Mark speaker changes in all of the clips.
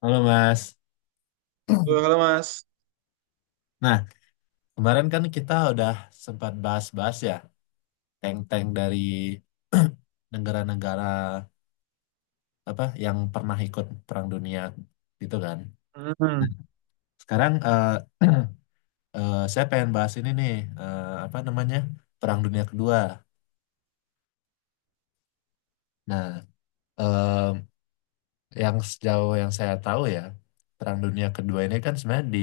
Speaker 1: Halo Mas.
Speaker 2: Halo, halo, Mas.
Speaker 1: Nah, kemarin kan kita udah sempat bahas-bahas ya tank-tank dari negara-negara apa yang pernah ikut Perang Dunia gitu kan. Nah,
Speaker 2: Hmm,
Speaker 1: sekarang saya pengen bahas ini nih, apa namanya, Perang Dunia Kedua. Nah, eh, yang sejauh yang saya tahu ya, Perang Dunia Kedua ini kan sebenarnya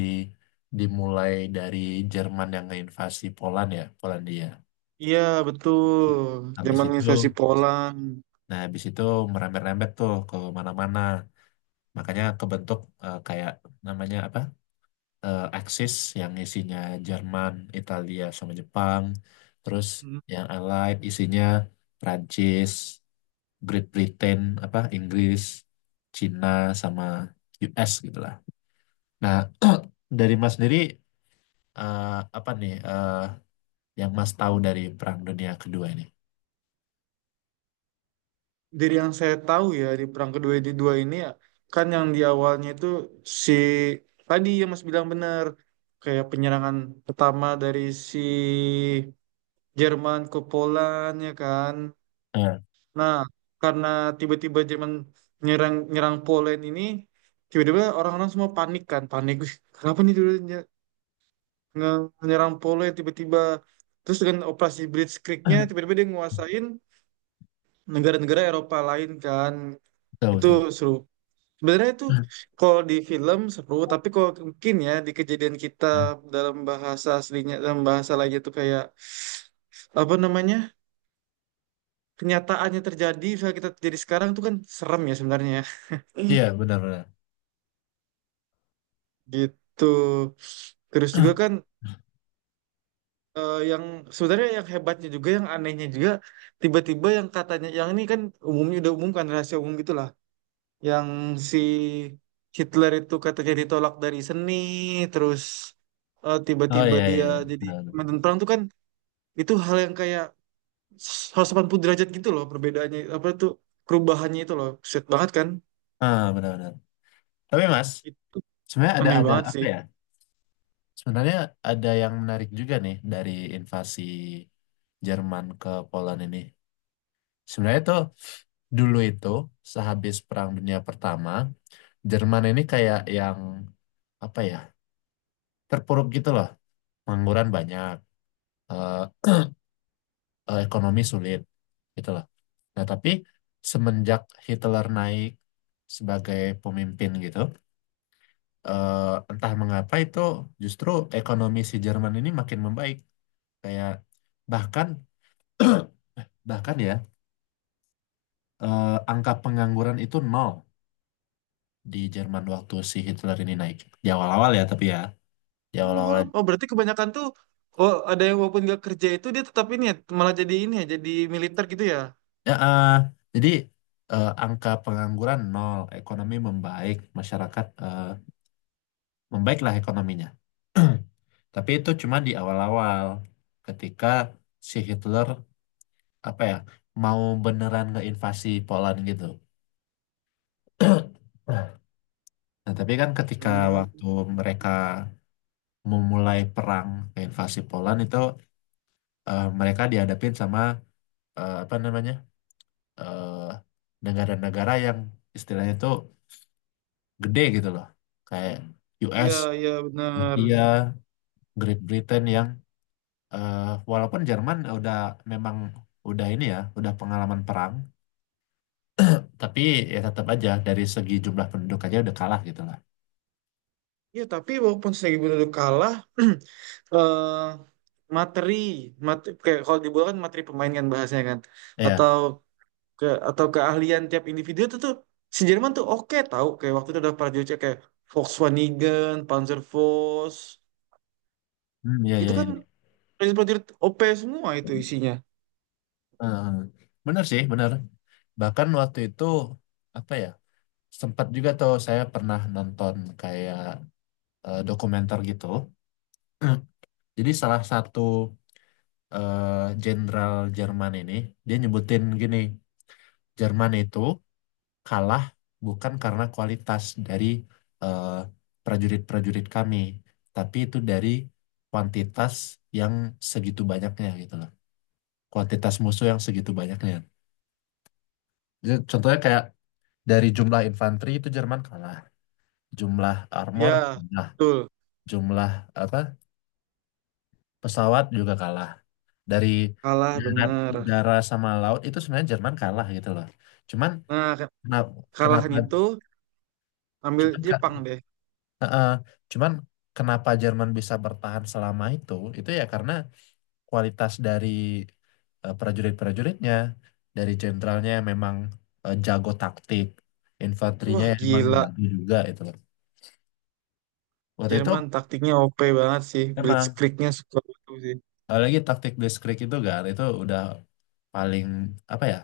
Speaker 1: dimulai dari Jerman yang invasi Poland ya, Polandia.
Speaker 2: iya betul.
Speaker 1: Habis
Speaker 2: Zaman
Speaker 1: itu,
Speaker 2: invasi Poland.
Speaker 1: nah, habis itu merembet-rembet tuh ke mana-mana. Makanya kebentuk kayak namanya apa? Axis yang isinya Jerman, Italia sama Jepang. Terus
Speaker 2: Hmm.
Speaker 1: yang Allied isinya Prancis, Great Britain, apa Inggris, Cina sama US gitu lah. Nah, dari Mas sendiri, eh, apa nih, yang Mas tahu dari Perang Dunia Kedua ini?
Speaker 2: Dari yang saya tahu ya, di perang kedua di dua ini ya kan, yang di awalnya itu si tadi yang Mas bilang benar, kayak penyerangan pertama dari si Jerman ke Poland ya kan.
Speaker 1: Eh,
Speaker 2: Nah, karena tiba-tiba Jerman nyerang nyerang Poland ini, tiba-tiba orang-orang semua panik kan, panik. Wih, kenapa nih tiba-tiba menyerang Poland tiba-tiba, terus dengan operasi Blitz nya tiba-tiba dia nguasain negara-negara Eropa lain kan.
Speaker 1: betul
Speaker 2: Itu
Speaker 1: betul.
Speaker 2: seru sebenarnya. Itu kalau di film seru, tapi kalau mungkin ya di kejadian kita, dalam bahasa aslinya dalam bahasa lagi itu kayak apa namanya, kenyataannya terjadi, misalnya kita terjadi sekarang itu kan serem ya sebenarnya ya.
Speaker 1: Iya, benar-benar.
Speaker 2: Gitu. Terus juga kan yang sebenarnya yang hebatnya juga, yang anehnya juga, tiba-tiba yang katanya yang ini kan umumnya udah umum kan, rahasia umum gitulah, yang si Hitler itu katanya ditolak dari seni, terus
Speaker 1: Oh
Speaker 2: tiba-tiba
Speaker 1: iya iya
Speaker 2: dia
Speaker 1: iya,
Speaker 2: jadi
Speaker 1: benar-benar.
Speaker 2: komandan perang tuh kan. Itu hal yang kayak 180 derajat gitu loh perbedaannya. Apa tuh perubahannya itu loh, set banget kan.
Speaker 1: Ah benar-benar. Tapi Mas,
Speaker 2: Itu
Speaker 1: sebenarnya ada
Speaker 2: aneh banget
Speaker 1: apa
Speaker 2: sih.
Speaker 1: ya? Sebenarnya ada yang menarik juga nih dari invasi Jerman ke Poland ini. Sebenarnya tuh dulu itu sehabis Perang Dunia Pertama, Jerman ini kayak yang apa ya? Terpuruk gitu loh. Pengangguran banyak, eh, ekonomi sulit gitu loh. Nah, tapi semenjak Hitler naik sebagai pemimpin gitu, entah mengapa itu justru ekonomi si Jerman ini makin membaik. Kayak bahkan, bahkan ya, angka pengangguran itu nol di Jerman waktu si Hitler ini naik. Di awal-awal ya tapi ya, di awal-awal
Speaker 2: Nol? Oh, berarti kebanyakan tuh. Oh, ada yang walaupun nggak kerja itu dia tetap ini ya, malah jadi ini ya, jadi militer gitu ya.
Speaker 1: ya, jadi angka pengangguran nol, ekonomi membaik, masyarakat, membaiklah ekonominya. Tapi itu cuma di awal-awal ketika si Hitler apa ya, mau beneran ngeinvasi Poland gitu. Nah, tapi kan ketika
Speaker 2: Hmm,
Speaker 1: waktu mereka memulai perang ke invasi Poland itu, mereka dihadapin sama, apa namanya, eh, negara-negara yang istilahnya itu gede gitu loh, kayak
Speaker 2: iya,
Speaker 1: US,
Speaker 2: iya benar.
Speaker 1: Rusia, Great Britain yang, eh, walaupun Jerman udah memang udah ini ya, udah pengalaman perang, tapi ya tetap aja dari segi jumlah penduduk aja udah kalah gitu lah.
Speaker 2: Ya, tapi walaupun Seribu Duduk kalah, eh, materi, materi kayak kalau di bola kan materi pemain kan bahasanya kan,
Speaker 1: Ya,
Speaker 2: atau ke atau keahlian tiap individu itu tuh si Jerman tuh oke tahu, kayak waktu itu ada prajurit kayak Volkswagen, Panzerfaust,
Speaker 1: hmm, ya,
Speaker 2: itu
Speaker 1: ya,
Speaker 2: kan
Speaker 1: ya.
Speaker 2: prajurit-prajurit OP semua itu isinya.
Speaker 1: Eh, bener sih, bener. Bahkan waktu itu apa ya? Sempat juga tuh saya pernah nonton kayak dokumenter gitu. Jadi salah satu eh, jenderal Jerman ini dia nyebutin gini, Jerman itu kalah bukan karena kualitas dari eh, prajurit-prajurit kami, tapi itu dari kuantitas yang segitu banyaknya gitu loh. Kuantitas musuh yang segitu banyaknya. Jadi contohnya kayak dari jumlah infanteri itu Jerman kalah, jumlah armor
Speaker 2: Ya,
Speaker 1: kalah,
Speaker 2: betul.
Speaker 1: jumlah apa, pesawat juga kalah, dari
Speaker 2: Kalah
Speaker 1: darat
Speaker 2: benar.
Speaker 1: udara sama laut itu sebenarnya Jerman kalah gitu loh, cuman
Speaker 2: Nah, ke-
Speaker 1: kenapa kenapa
Speaker 2: Kalahan itu ambil
Speaker 1: cuman
Speaker 2: Jepang deh.
Speaker 1: eh, eh, cuman kenapa Jerman bisa bertahan selama itu ya karena kualitas dari prajurit-prajuritnya, dari jenderalnya yang memang jago taktik, infanterinya
Speaker 2: Wah,
Speaker 1: yang memang
Speaker 2: gila.
Speaker 1: jago juga itu loh waktu itu.
Speaker 2: Jerman taktiknya OP banget sih.
Speaker 1: Emang
Speaker 2: Blitzkriegnya suka itu sih.
Speaker 1: apalagi taktik blitzkrieg itu kan itu udah paling apa ya,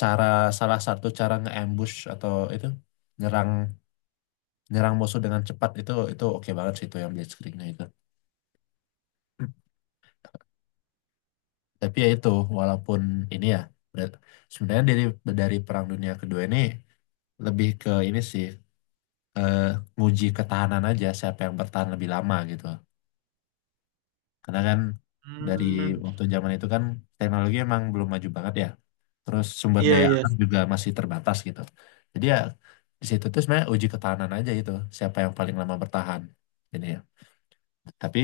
Speaker 1: cara, salah satu cara nge-ambush atau itu, nyerang nyerang musuh dengan cepat, itu oke banget sih itu yang blitzkriegnya itu. Tapi ya itu, walaupun ini ya, ber- sebenarnya dari, Perang Dunia Kedua ini lebih ke ini sih, eh, nguji ketahanan aja siapa yang bertahan lebih lama gitu. Karena kan dari
Speaker 2: Hmm,
Speaker 1: waktu zaman itu kan teknologi emang belum maju banget ya, terus sumber
Speaker 2: iya
Speaker 1: daya
Speaker 2: iya.
Speaker 1: alam juga masih terbatas gitu. Jadi ya di situ tuh sebenarnya uji ketahanan aja itu siapa yang paling lama bertahan ini ya. Tapi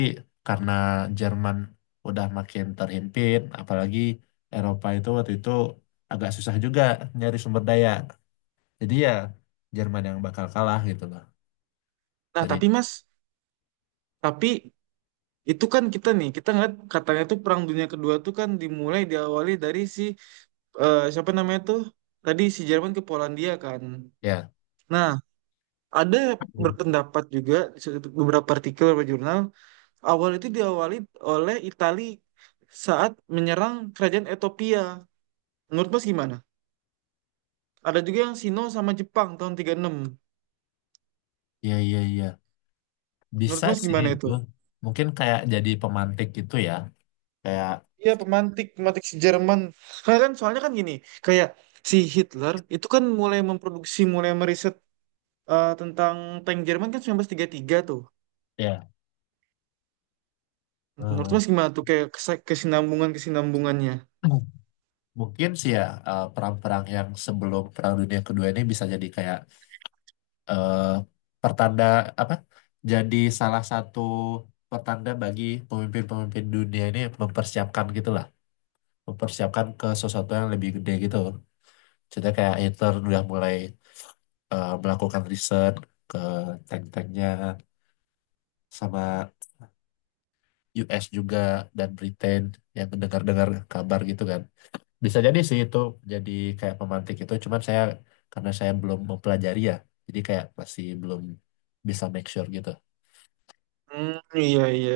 Speaker 1: karena Jerman udah makin terhimpit, apalagi Eropa itu waktu itu agak susah juga nyari sumber daya. Jadi ya Jerman yang bakal kalah gitu loh.
Speaker 2: Nah,
Speaker 1: Jadi
Speaker 2: tapi Mas, tapi itu kan kita nih, kita ngeliat katanya tuh Perang Dunia Kedua tuh kan dimulai, diawali dari si siapa namanya tuh, tadi si Jerman ke Polandia kan.
Speaker 1: ya,
Speaker 2: Nah, ada berpendapat juga, di beberapa artikel beberapa jurnal, awal itu diawali oleh Itali saat menyerang kerajaan Ethiopia. Menurut Mas gimana? Ada juga yang Sino sama Jepang tahun 36.
Speaker 1: ya, ya, ya.
Speaker 2: Menurut
Speaker 1: Bisa
Speaker 2: Mas
Speaker 1: sih
Speaker 2: gimana
Speaker 1: itu.
Speaker 2: itu?
Speaker 1: Mungkin kayak jadi pemantik gitu ya. Kayak
Speaker 2: Iya, pemantik, pemantik si Jerman. Karena kan soalnya kan gini, kayak si Hitler itu kan mulai memproduksi, mulai meriset tentang tank Jerman kan 1933 tuh.
Speaker 1: ya.
Speaker 2: Nah, menurut
Speaker 1: eh,
Speaker 2: Mas gimana tuh kayak kesinambungan kesinambungannya?
Speaker 1: Mungkin sih ya, perang-perang yang sebelum Perang Dunia Kedua ini bisa jadi kayak eh, pertanda apa? Jadi salah satu pertanda bagi pemimpin-pemimpin dunia ini mempersiapkan gitulah, mempersiapkan ke sesuatu yang lebih gede gitu. Jadi kayak Hitler udah mulai melakukan riset ke tank-tanknya sama US juga dan Britain yang mendengar-dengar kabar gitu kan. Bisa jadi sih itu, jadi kayak pemantik itu, cuman saya karena saya belum mempelajari ya, jadi kayak masih belum bisa make sure gitu.
Speaker 2: Hmm, iya iya.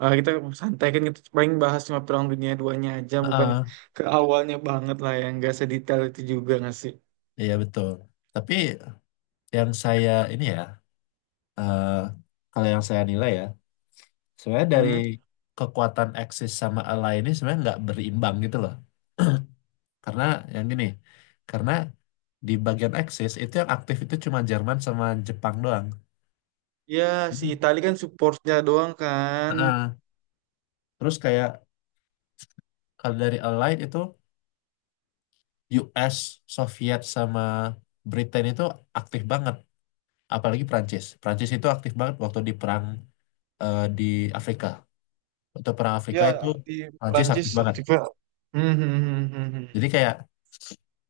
Speaker 2: Ah, kita santai kan, kita paling bahas cuma Perang Dunia duanya aja, bukan
Speaker 1: Heeh,
Speaker 2: ke awalnya banget lah, yang gak sedetail itu juga nggak sih?
Speaker 1: iya betul. Tapi yang saya ini ya, eh, kalau yang saya nilai ya, sebenarnya dari
Speaker 2: Hmm?
Speaker 1: kekuatan Axis sama Ally ini sebenarnya nggak berimbang gitu loh. Karena yang gini, karena di bagian Axis itu yang aktif itu cuma Jerman sama Jepang doang.
Speaker 2: Ya, si
Speaker 1: Hmm.
Speaker 2: Itali kan supportnya doang kan.
Speaker 1: Heeh. Terus kayak kalau dari Allied itu US, Soviet sama Britain itu aktif banget, apalagi Prancis. Prancis itu aktif banget waktu di perang di Afrika. Waktu perang Afrika
Speaker 2: Ya,
Speaker 1: itu
Speaker 2: di
Speaker 1: Prancis
Speaker 2: Prancis
Speaker 1: aktif banget.
Speaker 2: aktifnya. Hmm, hmm, hmm, hmm, hmm.
Speaker 1: Jadi kayak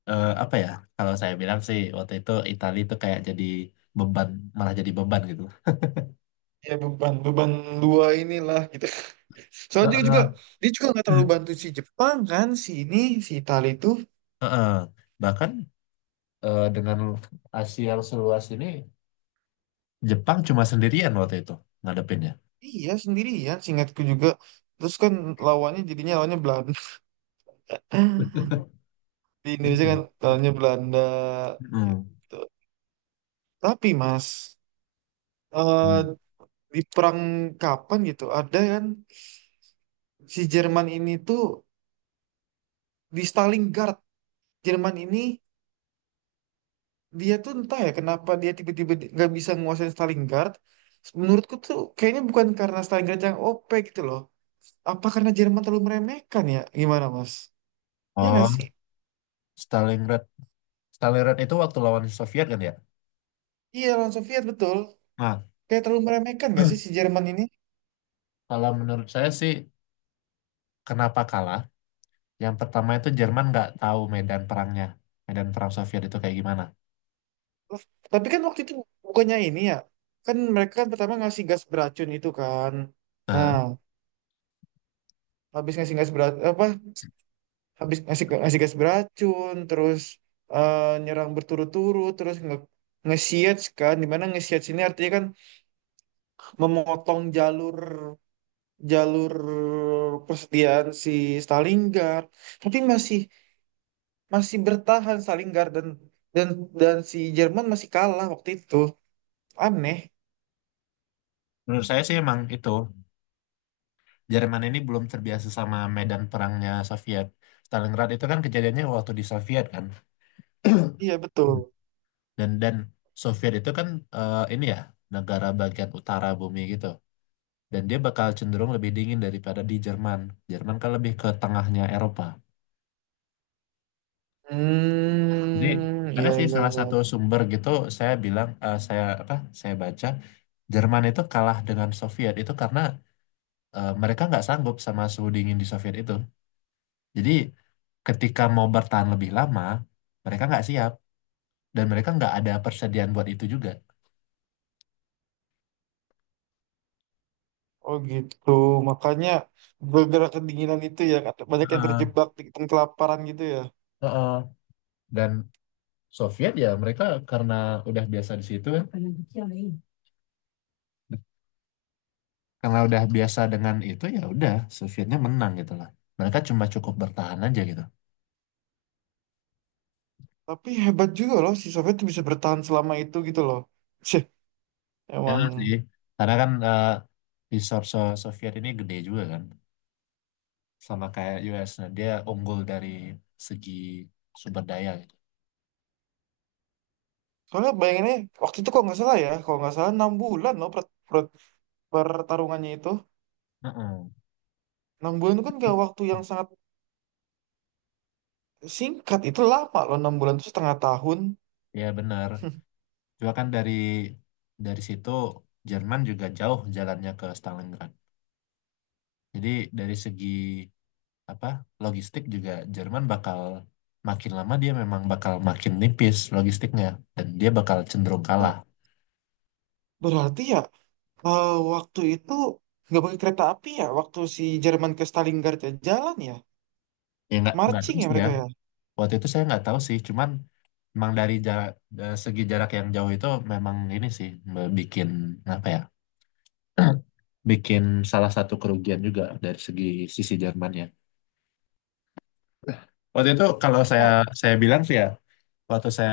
Speaker 1: apa ya? Kalau saya bilang sih waktu itu Italia itu kayak jadi beban, malah jadi beban gitu.
Speaker 2: Ya, beban, beban dua inilah gitu. Soalnya dia juga,
Speaker 1: Heeh.
Speaker 2: dia juga nggak terlalu bantu si Jepang kan, si ini si Itali itu.
Speaker 1: Heeh. Bahkan dengan Asia yang seluas ini Jepang cuma sendirian waktu itu ngadepinnya.
Speaker 2: Iya, sendirian singkatku juga. Terus kan lawannya jadinya lawannya Belanda. Di
Speaker 1: Eh,
Speaker 2: Indonesia kan lawannya Belanda
Speaker 1: hmm.
Speaker 2: gitu. Tapi Mas, eh,
Speaker 1: Hmm.
Speaker 2: di perang kapan gitu ada kan si Jerman ini tuh di Stalingrad. Jerman ini dia tuh entah ya kenapa dia tiba-tiba nggak bisa nguasain Starling Guard. Menurutku tuh kayaknya bukan karena Starling Guard yang OP gitu loh. Apa karena Jerman terlalu meremehkan ya? Gimana Mas? Iya nggak sih?
Speaker 1: Oh, Stalingrad Stalingrad itu waktu lawan Soviet kan ya.
Speaker 2: Iya, lawan Soviet betul.
Speaker 1: Nah,
Speaker 2: Kayak terlalu meremehkan nggak sih si Jerman ini?
Speaker 1: kalau menurut saya sih, kenapa kalah? Yang pertama itu Jerman nggak tahu medan perangnya, medan perang Soviet itu kayak gimana.
Speaker 2: Loh, tapi kan waktu itu bukannya ini ya. Kan mereka kan pertama ngasih gas beracun itu kan.
Speaker 1: Nah,
Speaker 2: Nah, habis ngasih gas beracun, apa habis ngasih ngasih gas beracun, terus nyerang berturut-turut terus nge nge-siege dimana nge-siege ini artinya kan memotong jalur, jalur persediaan si Stalingrad, tapi masih masih bertahan Stalingrad, dan dan si Jerman masih kalah waktu itu, aneh.
Speaker 1: menurut saya sih emang itu Jerman ini belum terbiasa sama medan perangnya Soviet. Stalingrad itu kan kejadiannya waktu di Soviet kan.
Speaker 2: Iya betul.
Speaker 1: Hmm. Dan Soviet itu kan, ini ya, negara bagian utara bumi gitu, dan dia bakal cenderung lebih dingin daripada di Jerman. Jerman kan lebih ke tengahnya Eropa. Jadi
Speaker 2: Hmm,
Speaker 1: ada
Speaker 2: iya
Speaker 1: sih
Speaker 2: iya
Speaker 1: salah
Speaker 2: iya.
Speaker 1: satu sumber gitu, saya bilang saya apa, saya baca Jerman itu kalah dengan Soviet itu karena mereka nggak sanggup sama suhu dingin di Soviet itu. Jadi ketika mau bertahan lebih lama mereka nggak siap dan mereka nggak ada persediaan buat itu juga.
Speaker 2: Oh gitu, makanya gara-gara kedinginan itu ya, kata- banyak yang
Speaker 1: Heeh,
Speaker 2: terjebak di kelaparan gitu ya.
Speaker 1: heeh. Dan Soviet ya mereka karena udah biasa di situ kan, karena udah biasa dengan itu ya udah, Sovietnya menang gitu lah. Mereka cuma cukup bertahan aja gitu.
Speaker 2: Tapi hebat juga loh si Soviet tuh bisa bertahan selama itu gitu loh. Sih,
Speaker 1: Ya
Speaker 2: emang.
Speaker 1: sih, karena kan di Soviet ini gede juga kan, sama kayak US. Nah, dia unggul dari segi sumber daya gitu.
Speaker 2: Soalnya bayanginnya waktu itu kalau nggak salah ya, kalau nggak salah 6 bulan loh, per, per- pertarungannya itu.
Speaker 1: Heeh.
Speaker 2: Enam bulan itu kan gak waktu yang sangat singkat, itu lama loh, 6 bulan itu setengah tahun.
Speaker 1: Ya benar. Juga kan dari situ Jerman juga jauh jalannya ke Stalingrad. Jadi dari segi apa, logistik juga Jerman bakal makin lama dia memang bakal makin nipis logistiknya dan dia bakal cenderung
Speaker 2: Oh,
Speaker 1: kalah.
Speaker 2: berarti ya waktu itu nggak pakai kereta api ya, waktu si Jerman ke Stalingrad ya, jalan ya,
Speaker 1: Ya nggak
Speaker 2: marching
Speaker 1: terus
Speaker 2: ya
Speaker 1: ya.
Speaker 2: mereka ya.
Speaker 1: Waktu itu saya nggak tahu sih cuman memang dari jarak, segi jarak yang jauh itu memang ini sih, bikin apa ya, bikin salah satu kerugian juga dari segi sisi Jermannya waktu itu, kalau saya
Speaker 2: Mar-
Speaker 1: saya bilang sih ya waktu saya,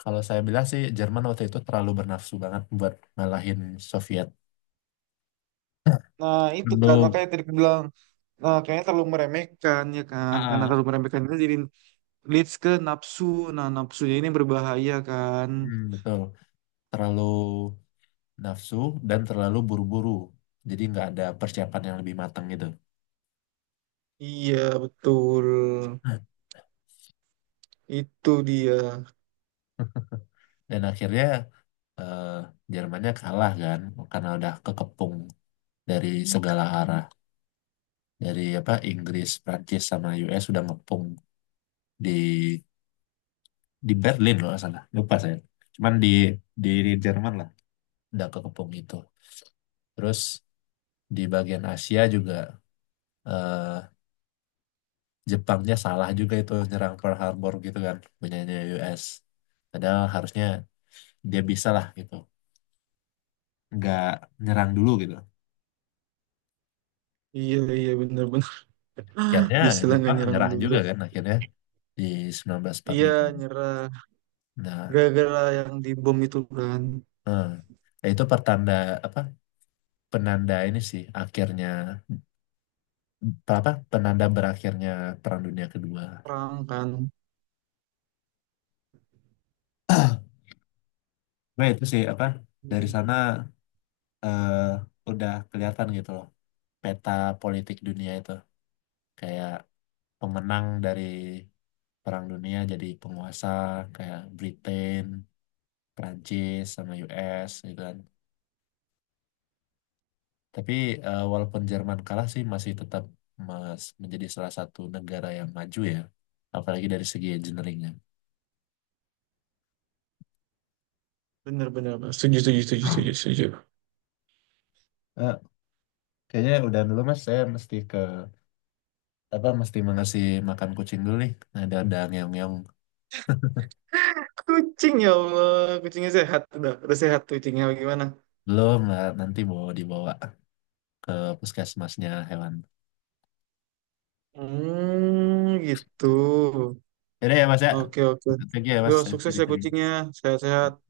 Speaker 1: kalau saya bilang sih Jerman waktu itu terlalu bernafsu banget buat ngalahin Soviet
Speaker 2: Nah itu kan,
Speaker 1: dulu.
Speaker 2: makanya tadi aku bilang. Nah, kayaknya terlalu meremehkan ya kan, karena
Speaker 1: Ah,
Speaker 2: terlalu meremehkan itu jadi leads ke nafsu. Nah, nafsunya ini berbahaya kan.
Speaker 1: hmm, betul. Terlalu nafsu dan terlalu buru-buru. Jadi nggak ada persiapan yang lebih matang gitu.
Speaker 2: Iya, betul. Itu dia.
Speaker 1: Dan akhirnya eh, Jermannya kalah kan karena udah kekepung dari segala arah, dari apa, Inggris, Prancis sama US udah ngepung di, di Berlin loh salah, lupa saya, cuman di, di Jerman lah udah kekepung itu. Terus di bagian Asia juga eh, Jepangnya salah juga itu nyerang Pearl Harbor gitu kan, punyanya US, padahal harusnya dia bisa lah gitu nggak nyerang dulu gitu.
Speaker 2: Iya, iya benar-benar.
Speaker 1: Akhirnya
Speaker 2: Bisa lah nggak
Speaker 1: Jepang
Speaker 2: nyerang
Speaker 1: menyerah
Speaker 2: dulu.
Speaker 1: juga kan akhirnya di
Speaker 2: Iya,
Speaker 1: 1945.
Speaker 2: nyerah.
Speaker 1: Nah,
Speaker 2: Gara-gara yang dibom itu kan.
Speaker 1: eh, nah, itu pertanda apa? Penanda ini sih akhirnya, apa? Penanda berakhirnya Perang Dunia Kedua.
Speaker 2: Perang kan.
Speaker 1: Nah, itu sih apa? Dari sana eh, udah kelihatan gitu loh peta politik dunia itu, kayak pemenang dari Perang Dunia jadi penguasa kayak Britain, Prancis sama US gitu kan. Tapi walaupun Jerman kalah sih masih tetap mas menjadi salah satu negara yang maju ya, apalagi dari segi engineeringnya.
Speaker 2: Bener-bener.
Speaker 1: Eh, kayaknya udah dulu mas, saya mesti ke apa, mesti mengasih makan kucing dulu nih. Ada ngeong-ngeong,
Speaker 2: Kucing, ya Allah. Kucingnya sehat. Udah sehat kucingnya. Gimana?
Speaker 1: belum lah, nanti bawa, dibawa ke puskesmasnya hewan.
Speaker 2: Hmm, gitu.
Speaker 1: Jadi ya mas ya,
Speaker 2: Oke, oke.
Speaker 1: thank you ya
Speaker 2: Yo,
Speaker 1: mas, saya
Speaker 2: sukses ya
Speaker 1: cari-cari.
Speaker 2: kucingnya. Sehat-sehat.